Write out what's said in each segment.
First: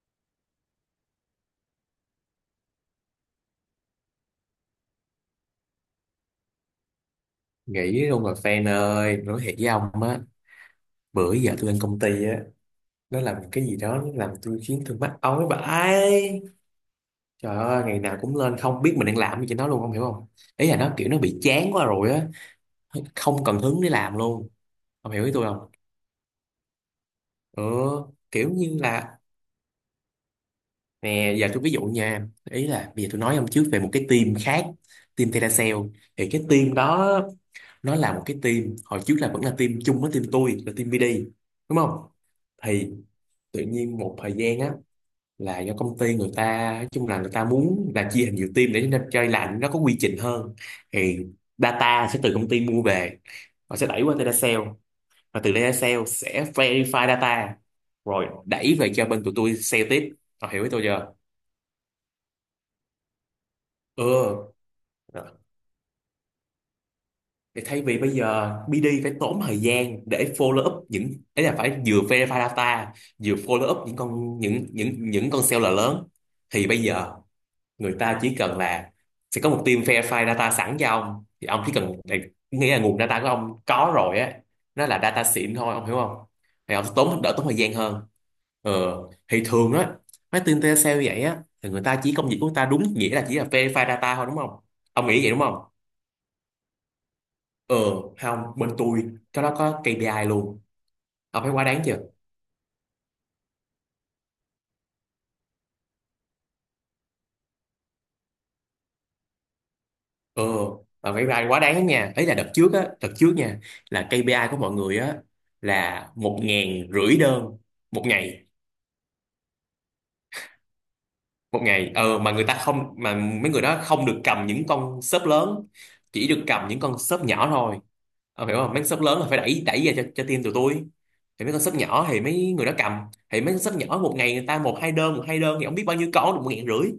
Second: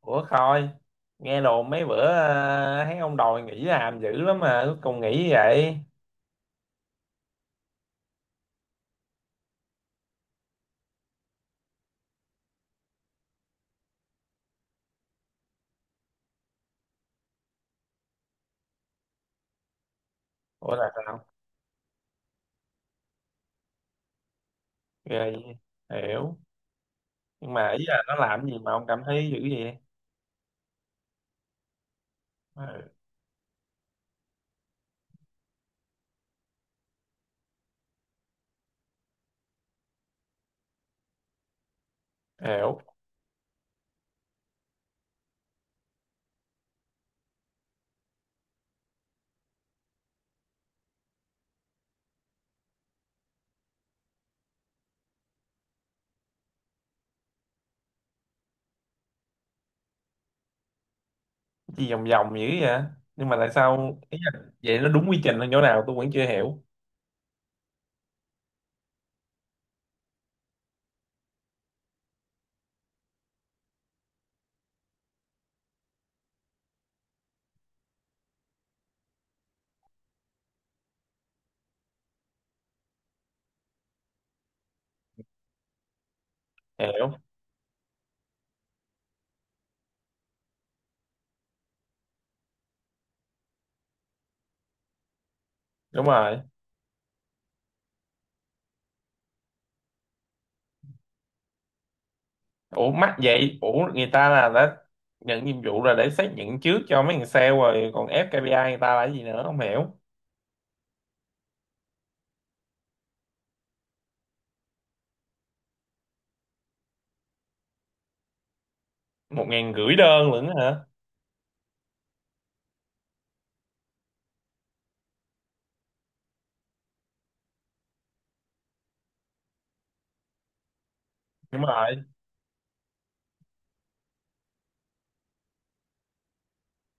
Ủa Khôi, nghe đồn mấy bữa thấy ông đòi nghỉ làm dữ lắm mà cuối cùng nghỉ vậy. Nghĩ luôn rồi fan ơi, nói thiệt với ông á, bữa giờ tôi lên công ty á, nó làm cái gì đó, nó làm tôi khiến tôi mắc ói vãi. Trời ơi, ngày nào cũng lên không biết mình đang làm gì cho nó luôn, không hiểu không. Ý Ủa là là nó kiểu nó sao? bị chán quá rồi á, không cần hứng để làm luôn. Ông hiểu ý Rồi, tôi không? hiểu. Nhưng Ừ, mà ý là nó làm kiểu gì mà như ông cảm là, thấy dữ vậy? nè giờ tôi ví dụ nha, Ừ, ý là bây giờ tôi nói ông trước về một cái team khác, team Teracell. Thì cái team đó nó là một cái team hồi trước là vẫn là team chung với team tôi là team BD, đúng không? hiểu. Thì tự nhiên một thời gian á, là do công ty, người ta nói chung là người ta muốn là chia thành nhiều team để cho chơi lạnh nó có quy trình hơn. Thì data sẽ từ công ty mua về và sẽ đẩy qua data sale, và từ data sale sẽ verify data rồi đẩy về cho bên tụi tôi sale tiếp. Họ hiểu với tôi chưa? Gì vòng vòng dữ vậy? Nhưng mà tại sao ý là Ừ. vậy nó đúng quy Rồi. trình ở chỗ nào tôi vẫn chưa hiểu. Thì thay vì bây giờ BD phải tốn thời gian để follow up những ấy là phải vừa verify data, vừa follow up những con, những những con seller lớn, thì bây giờ người ta chỉ cần là sẽ có một team verify data sẵn cho ông, thì ông chỉ cần, nghĩa là nguồn data của ông có rồi á, nó là data xịn thôi, ông hiểu không? Thì ông Hiểu. tốn, đỡ tốn thời gian hơn. ờ thì thường á, mấy team telesale sale vậy á thì người ta chỉ, công việc của người ta đúng nghĩa là chỉ là verify data thôi, đúng không? Ông nghĩ vậy đúng không? Đúng rồi. ờ Không, bên tôi cái đó có KPI luôn, ông thấy quá đáng chưa? Ủa mắc vậy, ủa người ta là đã nhận nhiệm vụ là để xác nhận trước cho mấy thằng sale rồi còn ép KPI người ta là cái gì nữa không hiểu. Ừ, mà phải vai quá đáng nha. Ấy là đợt trước á, đợt trước nha, là KPI của mọi người á là một ngàn rưỡi đơn một ngày, Một ngàn rưỡi đơn lận hả? một ngày. Ờ, mà người ta không, mà mấy người đó không được cầm những con shop lớn, chỉ được cầm những con shop nhỏ thôi. Ờ, hiểu không? Mấy con shop lớn là phải đẩy, đẩy ra cho team tụi tôi. Thì mấy con Đúng shop rồi. nhỏ thì mấy người đó cầm, thì mấy con shop nhỏ một ngày người ta một hai đơn thì không biết bao nhiêu con được một ngàn rưỡi.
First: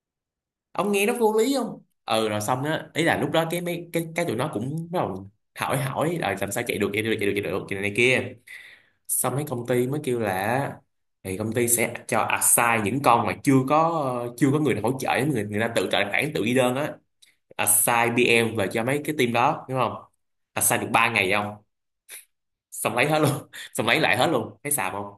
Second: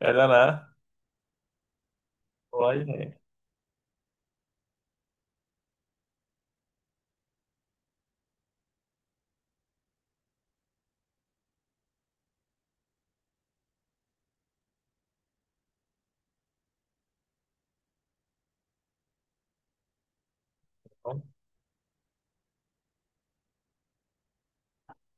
Rồi đó nữa. Ông nghe nó vô lý không? Ừ, rồi xong Lấy á, thì ý là lúc đó cái mấy cái tụi nó cũng bắt đầu hỏi hỏi là làm sao chạy được, chạy này kia. Xong mấy công ty mới kêu là, thì công ty sẽ cho assign những con mà chưa có người hỗ trợ, người người ta tự trợ bản tự ghi đơn á, assign PM về cho mấy cái team đó, đúng không? Assign được 3 ngày không, xong lấy hết luôn. Xong lấy lại hết luôn, thấy xàm không?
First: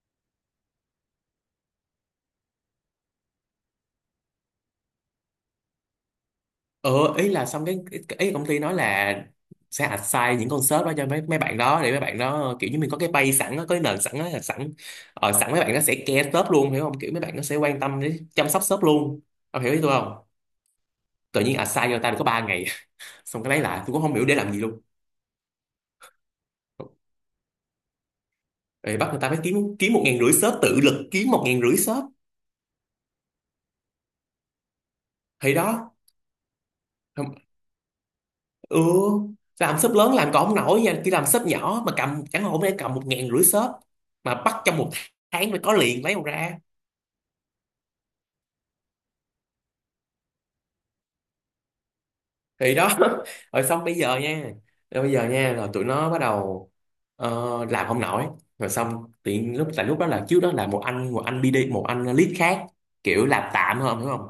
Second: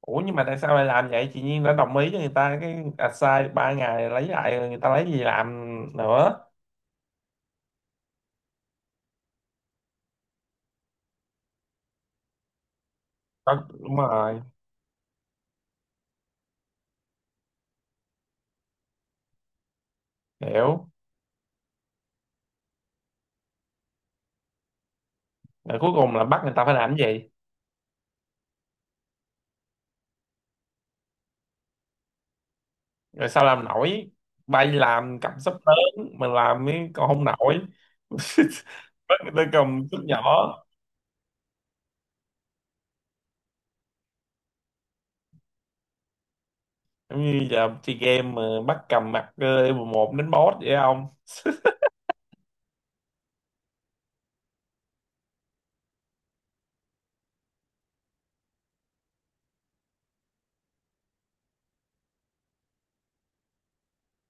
Ủa nhưng mà tại sao lại làm vậy? Chị Nhiên đã đồng ý cho người ta cái assign 3 ngày lấy lại rồi người ta lấy gì làm nữa. ờ Ý là xong cái, ý công ty nói là sẽ assign những con sếp đó cho mấy mấy bạn đó để mấy bạn đó kiểu như mình có cái base sẵn á, Đó, có cái đúng nền sẵn á. rồi, Sẵn mấy bạn nó sẽ care sếp luôn, hiểu không, kiểu mấy bạn nó sẽ quan tâm đến, chăm sóc sếp luôn, ông hiểu ý tôi không? hiểu. Tự nhiên assign cho ta được có 3 ngày, xong cái lấy lại, tôi cũng không hiểu để làm gì luôn. Rồi cuối cùng là bắt người ta phải làm cái gì? Ê, bắt người ta phải kiếm kiếm một ngàn rưỡi shop, tự lực kiếm một ngàn rưỡi shop. Rồi sao làm nổi? Bay làm cầm súp Thì đó. lớn, mà làm cái còn không Không- nổi. ừ, Bắt người ta làm cầm shop súp lớn nhỏ. làm còn không nổi nha, khi làm shop nhỏ mà cầm, chẳng hạn hôm nay cầm một ngàn rưỡi shop mà bắt trong một tháng phải có liền, lấy đâu ra? Giống như giờ chơi game mà bắt cầm mặt level 1 đến boss vậy không? Thì đó. Rồi xong bây giờ nha, rồi tụi nó bắt đầu, ờ, làm không nổi. Rồi xong tiện lúc, tại lúc đó là trước đó là một anh, BD, một anh lead khác kiểu làm tạm hơn, hiểu không?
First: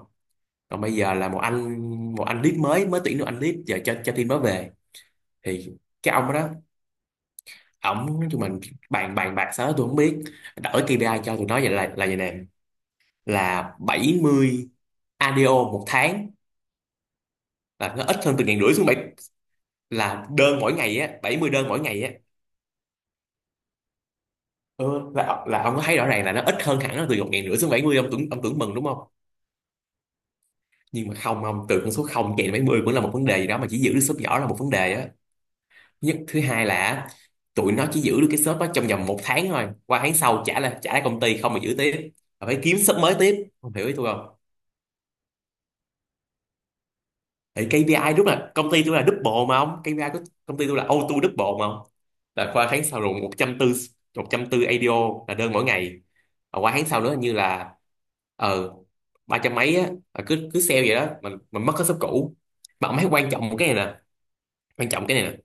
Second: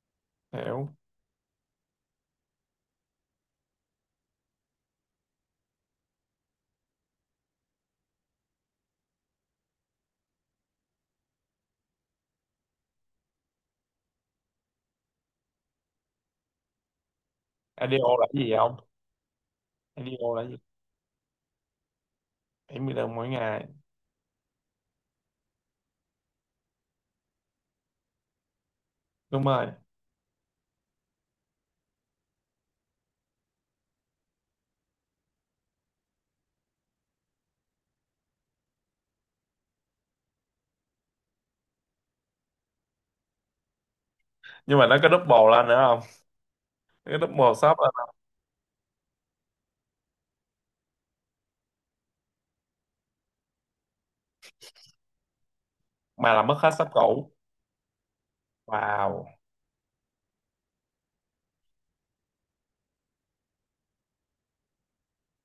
Còn Hiểu. bây giờ là một anh, một anh lead mới, mới tuyển được anh lead giờ cho team đó về. Thì cái ông đó, ổng tụi mình bàn bàn bạc sao đó tôi không biết, đổi KPI cho tụi nó vậy, là vậy nè, là 70 ADO một tháng, là nó IDO ít là hơn cái từ gì ngàn rưỡi không? xuống bảy, là IDO là cái gì? đơn mỗi ngày á, 70 đơn mỗi ngày á. Bảy mươi đồng mỗi ngày. Ừ, là ông có thấy rõ ràng là nó ít hơn hẳn, là từ một ngàn rưỡi xuống bảy mươi, ông tưởng, mừng đúng không? Đúng rồi. Nhưng mà không ông, từ con số không chạy đến bảy mươi cũng là một vấn đề gì đó, mà chỉ giữ được shop nhỏ là một vấn đề á. Nhất, thứ hai là tụi nó chỉ giữ được cái shop đó trong vòng một tháng thôi, qua tháng sau trả lại, công ty không mà giữ tiếp. Mà phải kiếm shop mới tiếp, không hiểu ý tôi không? Nhưng mà nó có double lên nữa không? Cái top 1 Thì shop là, KPI đúng là công ty tôi là double mà ông, KPI của công ty tôi là auto double mà ông, là qua tháng sau rồi 140, 140 ADO là đơn mỗi ngày. mà là mất Và hết qua tháng shop sau nữa hình cũ. như là, ờ, Wow. ba trăm mấy á, là cứ cứ sale vậy đó, mình, mất hết shop cũ. Mà ông thấy, quan trọng cái này nè, quan trọng cái này nè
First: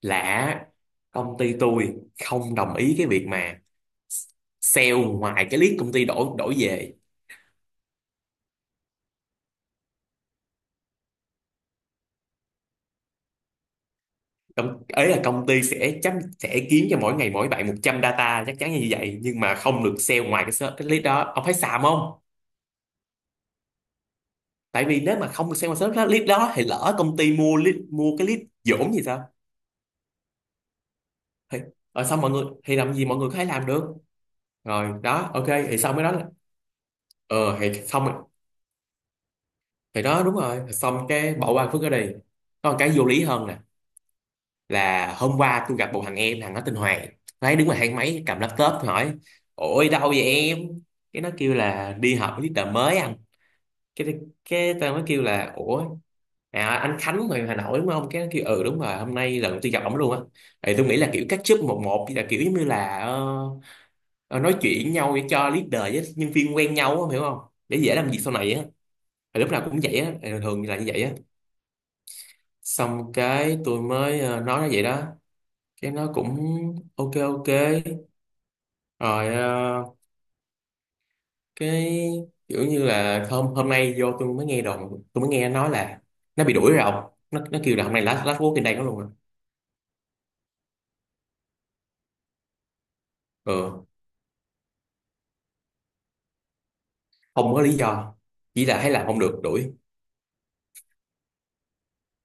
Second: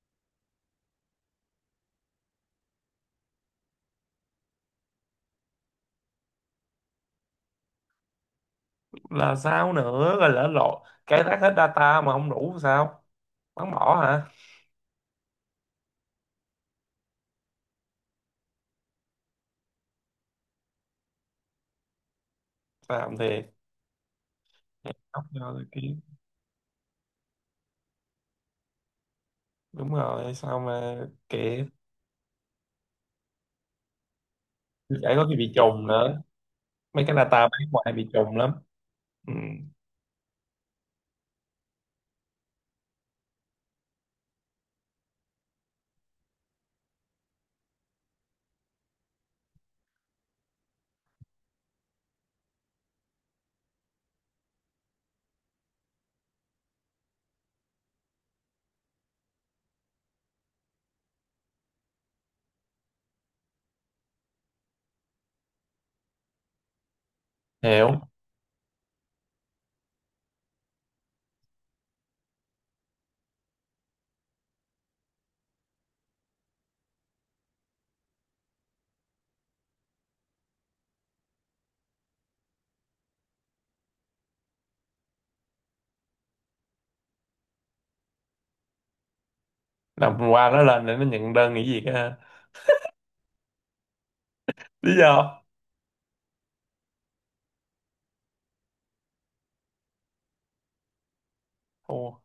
là công ty tôi không đồng ý cái việc mà sale ngoài cái list công ty đổi, về. Là sao nữa, rồi lỡ lộ cái rác hết data mà không đủ sao, bắn bỏ hả? Công ấy là công ty sẽ chấm, sẽ kiếm cho mỗi ngày mỗi bạn 100 data, chắc chắn là như vậy, nhưng mà không được sale ngoài cái ser- cái lead đó, ông thấy xàm không? Làm thiệt. Tại vì nếu Nhóc mà vô không được rồi sale ngoài search- kia. cái lead đó thì lỡ công ty mua lead, mua cái lead dỗm gì sao? Đúng rồi sao mà Thì kệ. ở, xong mọi người thì làm gì, mọi người có thể làm được. Rồi Phải có đó, khi ok, bị thì trùng xong mới nói nữa, là, mấy cái data ờ, bán thì ngoài xong bị rồi. trùng lắm. Ừ. Thì đó, đúng rồi, xong cái bỏ qua phước ở đây. Còn cái vô lý hơn nè, là hôm qua tôi gặp một thằng em, thằng nó tên Hoàng. Nó ấy đứng ngoài thang máy cầm laptop, tôi hỏi ôi đâu vậy em. Cái nó kêu là đi họp với leader mới anh. cái cái tao mới kêu là ủa, à, anh Khánh người Hà Nội đúng không. Cái nó kêu ừ đúng rồi, hôm nay lần đầu tiên gặp ổng luôn á. Thì tôi nghĩ là kiểu catch up một một là kiểu giống như là, ờ, ờ, nói chuyện với nhau để cho leader với nhân viên quen nhau á, hiểu không? Để dễ Hiểu. làm việc sau này á. Thì lúc nào cũng vậy á, thì thường là như vậy á. Xong cái tôi mới, ờ, nói nó vậy đó. Cái nó cũng ok ok. Rồi ờ, cái, kiểu như là hôm hôm nay vô tôi mới nghe đồn, tôi mới nghe nó nói là nó bị đuổi rồi ông. Nó kêu là hôm nay last, last work in đây nó luôn rồi. Làm qua nó lên để nó nhận đơn nghỉ việc ha. Ừ, Lý do. không có lý do, chỉ là thấy làm không được đuổi. Ồ,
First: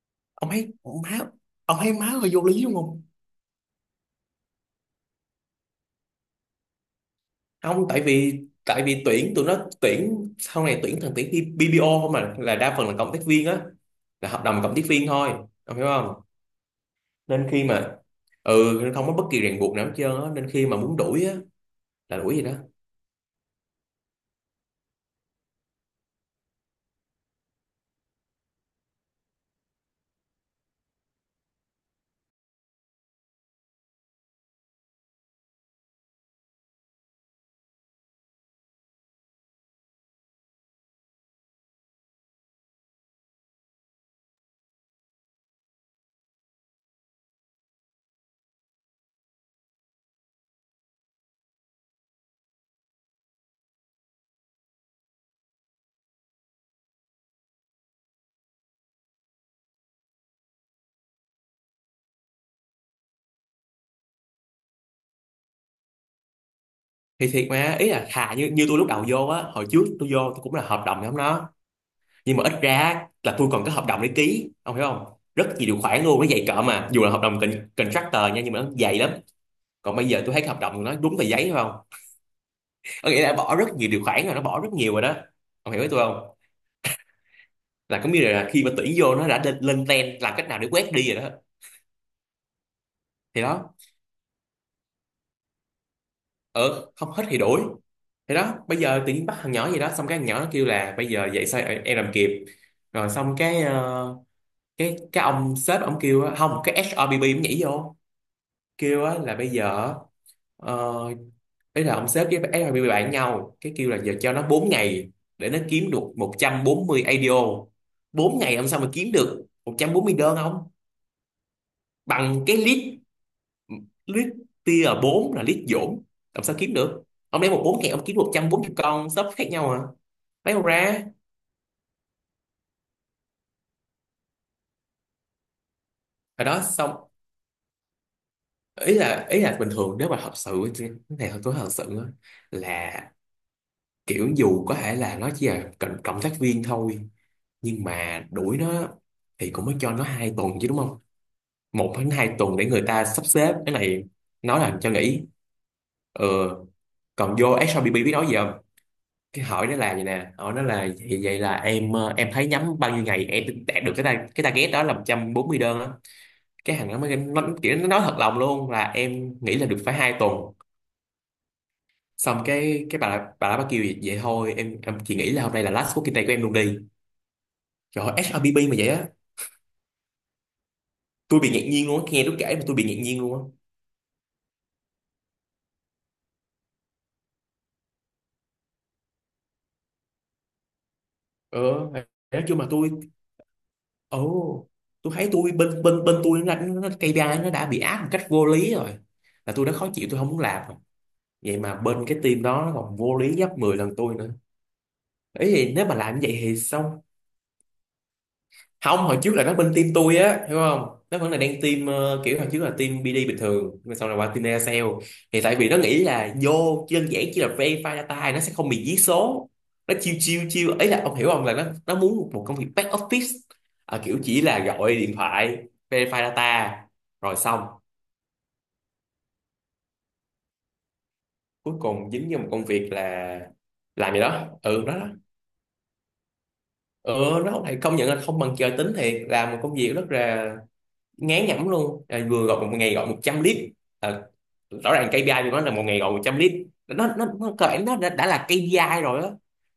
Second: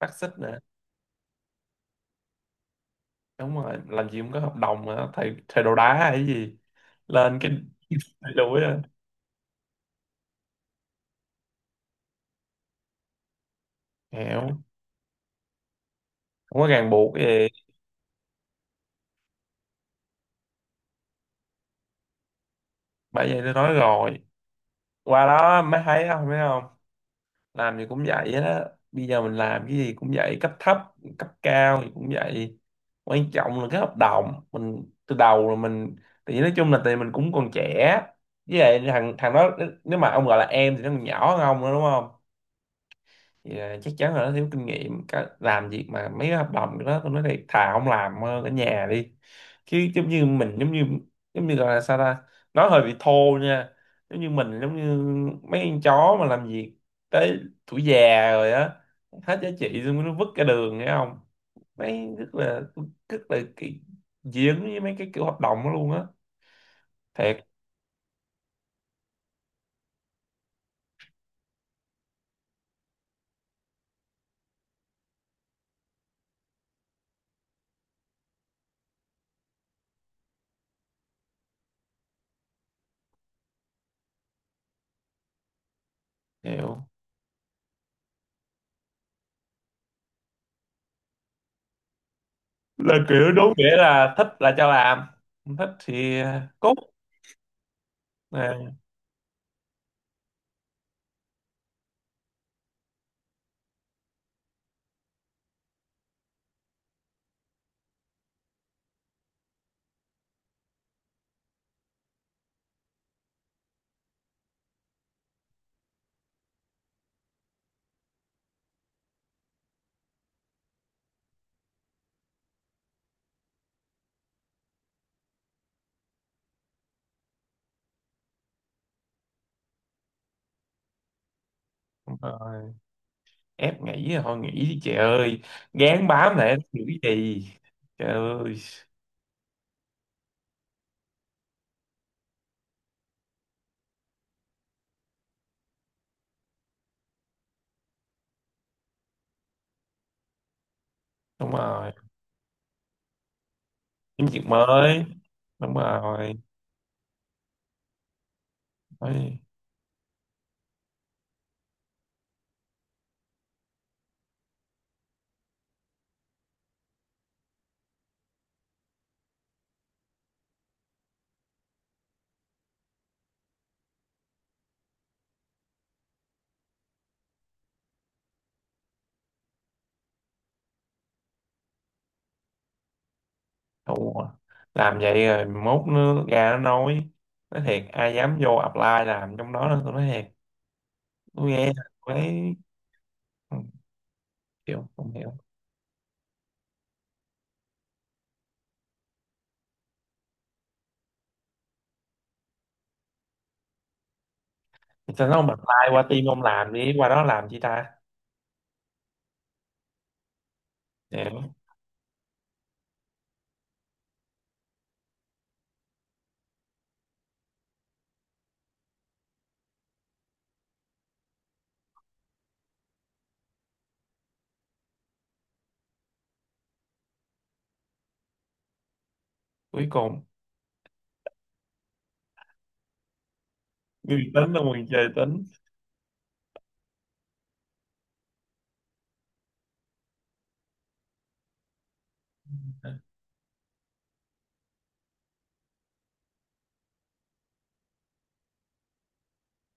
phát xít Ông nữa. thấy má, hơi vô lý đúng không? Đúng rồi làm gì cũng có hợp đồng mà thầy thầy đồ đá hay gì lên cái. Không tại Thầy vì, đuổi á, tại vì tuyển, tụi nó tuyển sau này tuyển thằng, tuyển BPO không mà, là đa phần là cộng tác viên á, là hợp đồng hiểu. cộng tác viên thôi, ông hiểu không? Không có ràng buộc Nên gì. khi mà, ừ, không có bất kỳ ràng buộc nào hết trơn á, nên khi mà muốn đuổi á là đuổi gì đó. Bởi vậy tôi nói rồi, qua đó mới thấy không biết không. Làm gì cũng vậy hết á. Bây giờ mình làm cái gì cũng vậy, cấp thấp cấp cao thì cũng vậy. Quan trọng là cái hợp đồng mình từ đầu là mình. Thì nói chung là tại mình cũng còn trẻ, với lại thằng thằng đó, nếu mà ông gọi là em thì nó còn nhỏ hơn ông nữa đúng không? Thì chắc chắn là nó thiếu kinh nghiệm. Cả- làm việc mà mấy cái hợp đồng đó tôi nói thiệt thà không làm, hơn ở nhà đi. Chứ giống như mình giống như gọi là sao ta, nói hơi bị thô nha, giống như mình, giống như mấy con chó mà làm việc tới tuổi già rồi á, hết giá trị xong nó vứt cả đường nghe không. Mấy rất là cái dính với mấy cái kiểu hợp đồng đó luôn á, Thì thiệt. thiệt mà, ý là thà như như tôi lúc đầu vô á, hồi trước tôi vô tôi cũng là hợp đồng giống nó, nhưng mà ít ra là tôi còn có hợp đồng để ký, ông hiểu không? Rất nhiều điều khoản luôn, nó dày cỡ, mà dù là hợp đồng con- contractor nha, nhưng mà nó dày lắm. Còn bây giờ tôi thấy cái hợp đồng của nó đúng tờ giấy phải không, có nghĩa là bỏ rất nhiều điều khoản rồi, nó bỏ rất nhiều rồi đó, ông hiểu với tôi không? Hiểu. Là có nghĩa là khi mà tuyển vô nó đã lên, lên trend làm cách nào để quét đi rồi đó. Là kiểu Thì đúng đó. nghĩa là thích là cho làm, không thích thì cút. Ờ, không hết thì đuổi. Thì đó, bây giờ tự nhiên bắt thằng nhỏ gì đó, xong cái thằng nhỏ nó kêu là bây giờ vậy sao em làm kịp. Rồi xong cái, ờ, cái ông sếp ông kêu á, không cái HRBB cũng nhảy vô kêu á là bây giờ, ờ, ấy là ông Sếp với HRBB bạn nhau, cái kêu là giờ cho nó 4 ngày để nó kiếm được 140 ADO. 4 ngày ông sao mà kiếm được 140 đơn, không bằng cái list, list tier 4 là list dỗm, làm sao kiếm được. Ông lấy 1 4 ngày ông kiếm 140 con shop khác nhau à, lấy đâu ra. Nè, ép nghỉ là thôi nghỉ đi chị ơi, gán bám Rồi lại đó giữ gì. xong, Trời ơi. Ý là bình thường nếu mà thật sự cái này tôi thật sự á, là kiểu dù có thể là nó chỉ là cộng tác viên thôi, nhưng mà đuổi nó thì cũng mới cho nó 2 tuần chứ, đúng không? Đúng rồi. 1 đến 2 tuần để người ta sắp xếp cái này, Kiếm việc nó làm cho mới. nghỉ. Đúng Ờ, rồi. còn vô SRBB biết nói gì không? Ôi, Cái hỏi nó là vậy nè, hỏi nó là vậy, vậy là em em thấy nhắm bao nhiêu ngày em đạt được cái ta cái target đó là 140 đơn á. Cái thằng nó mới nó, kiểu nó nói thật lòng luôn là em nghĩ là được phải 2 tuần. Xong cái cái bà đó bà kêu vậy, vậy thôi em chỉ nghĩ là hôm nay là last working day của em luôn đi. Trời ơi, SRBB mà vậy á. Tôi bị ngạc nhiên luôn á, nghe nó kể mà tôi bị ngạc nhiên luôn á. thua. Làm vậy rồi mốt nó ra nó nói thiệt ai dám vô apply làm trong đó nữa, tôi nói thiệt. Tôi Ờ, nghe, tôi nói thấy. chung mà tôi, Ừ, ồ, hiểu không tôi thấy hiểu. tôi bên bên bên tôi nó KPI nó đã bị áp một cách vô lý rồi, là tôi đã khó chịu tôi không muốn làm rồi. Vậy mà bên cái team đó nó còn vô lý gấp 10 lần tôi nữa. Sao nó không Ấy thì apply nếu mà qua làm như team vậy ông thì làm đi, sao, qua đó làm chi ta. không hồi trước là nó bên team tôi á, hiểu không, nó vẫn là Hiểu. đang team kiểu hồi trước là team BD bình thường nhưng mà sau này qua team Aircell. Thì tại vì nó nghĩ là vô đơn giản chỉ là verify data nó sẽ không bị giết số, nó chiêu chiêu chiêu ấy là ông hiểu không, là nó muốn một công việc back office, à, kiểu chỉ là gọi điện thoại verify data rồi xong. Cuối cùng Cuối cùng dính vô một công việc là làm gì người đó, tính là ừ người đó đó. trời tính. Ừ, nó lại công nhận là không bằng trời tính thiệt, làm một công việc rất là ngán nhẩm luôn à, vừa gọi một ngày gọi 100 lít. À, rõ ràng KPI của nó là một ngày gọi 100 lít, nó cơ bản nó đã là KPI rồi á,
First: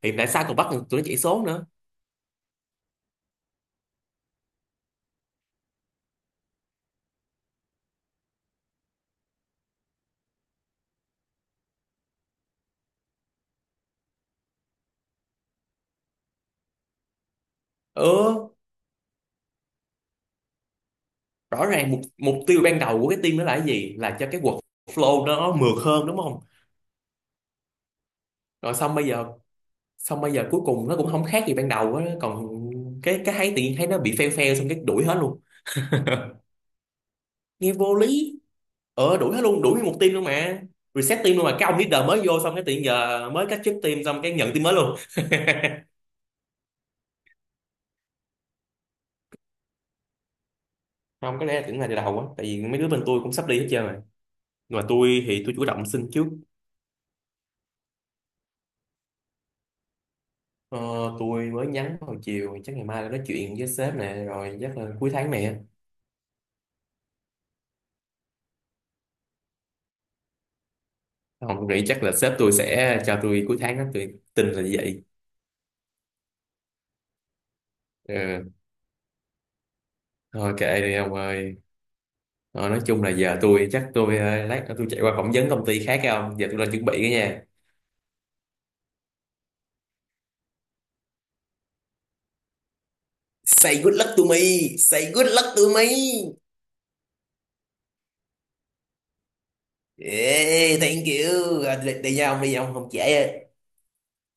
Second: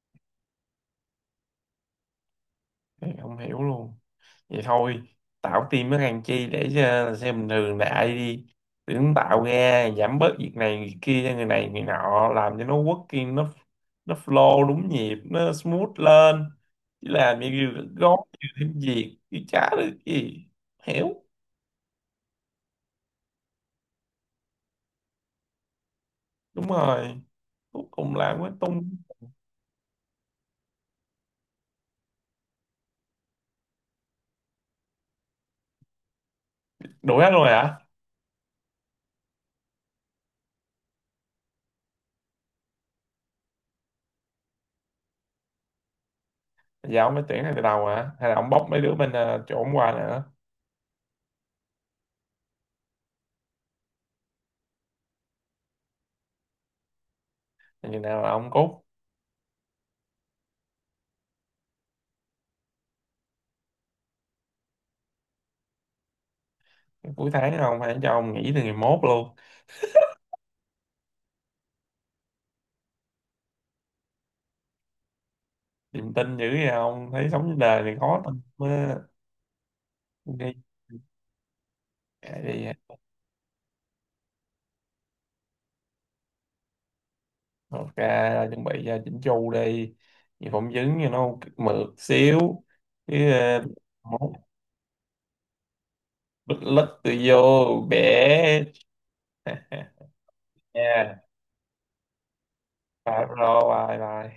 thì tại sao còn bắt được tụi nó chạy số nữa. Thì không hiểu luôn. Vậy thôi, tạo team với thằng Chi để cho xe bình thường đại đi. Tưởng tạo ra giảm bớt việc này việc kia cho người này người nọ, làm cho nó working, nó flow đúng nhịp, nó smooth lên, chứ làm như Ừ, gói nhiều thêm việc chứ chả được gì. Hiểu. rõ ràng mục mục tiêu ban đầu của cái team đó là cái gì, là cho cái workflow nó mượt hơn, đúng không? Đúng rồi. Cuối cùng làm với Rồi tung. xong bây giờ, xong bây giờ cuối cùng nó cũng không khác gì ban đầu á, còn cái thấy tự nhiên thấy nó bị fail fail xong cái đuổi hết luôn, Đuổi hết luôn rồi nghe hả? vô lý. Ờ, đuổi hết luôn, đuổi nguyên một team luôn mà, reset team luôn mà, cái ông leader mới vô xong cái tự nhiên giờ mới cách chức team xong cái nhận team mới luôn. Giờ ông phải tuyển ngay từ đầu hả hay là ông bóc mấy đứa bên chỗ ông qua nữa? Không, có lẽ là tưởng là từ đầu á, tại vì mấy đứa bên tôi cũng sắp đi hết trơn rồi, nhưng mà tôi thì tôi chủ động xin trước. Rồi chừng nào là ông cốt? ờ, tôi mới nhắn hồi chiều, chắc ngày mai là nói chuyện với sếp nè, rồi chắc là cuối tháng này á. Cuối tháng không, phải cho ông nghỉ từ ngày mốt luôn. Không, tôi nghĩ chắc là sếp tôi sẽ cho tôi cuối tháng đó, tôi tin là như vậy. Niềm tin dữ vậy không? Thấy sống trên đời này khó tin Ừ. quá. Thôi Ok, kệ đi ông ơi. kệ Thôi, đi. nói chung là giờ tôi chắc tôi lát nữa tôi chạy qua phỏng vấn công ty khác, không giờ tôi lên chuẩn bị cái nha. Ok, chuẩn bị ra chỉnh chu đi. Vì phỏng vấn cho nó mượt xíu. Cái Say good luck to mốt me, say good luck to me. bịch lứt tôi vô, bẻ. Yeah, thank Yeah, you. Rồi, đi, đi nha ông, không trễ. bye bro, bye bye.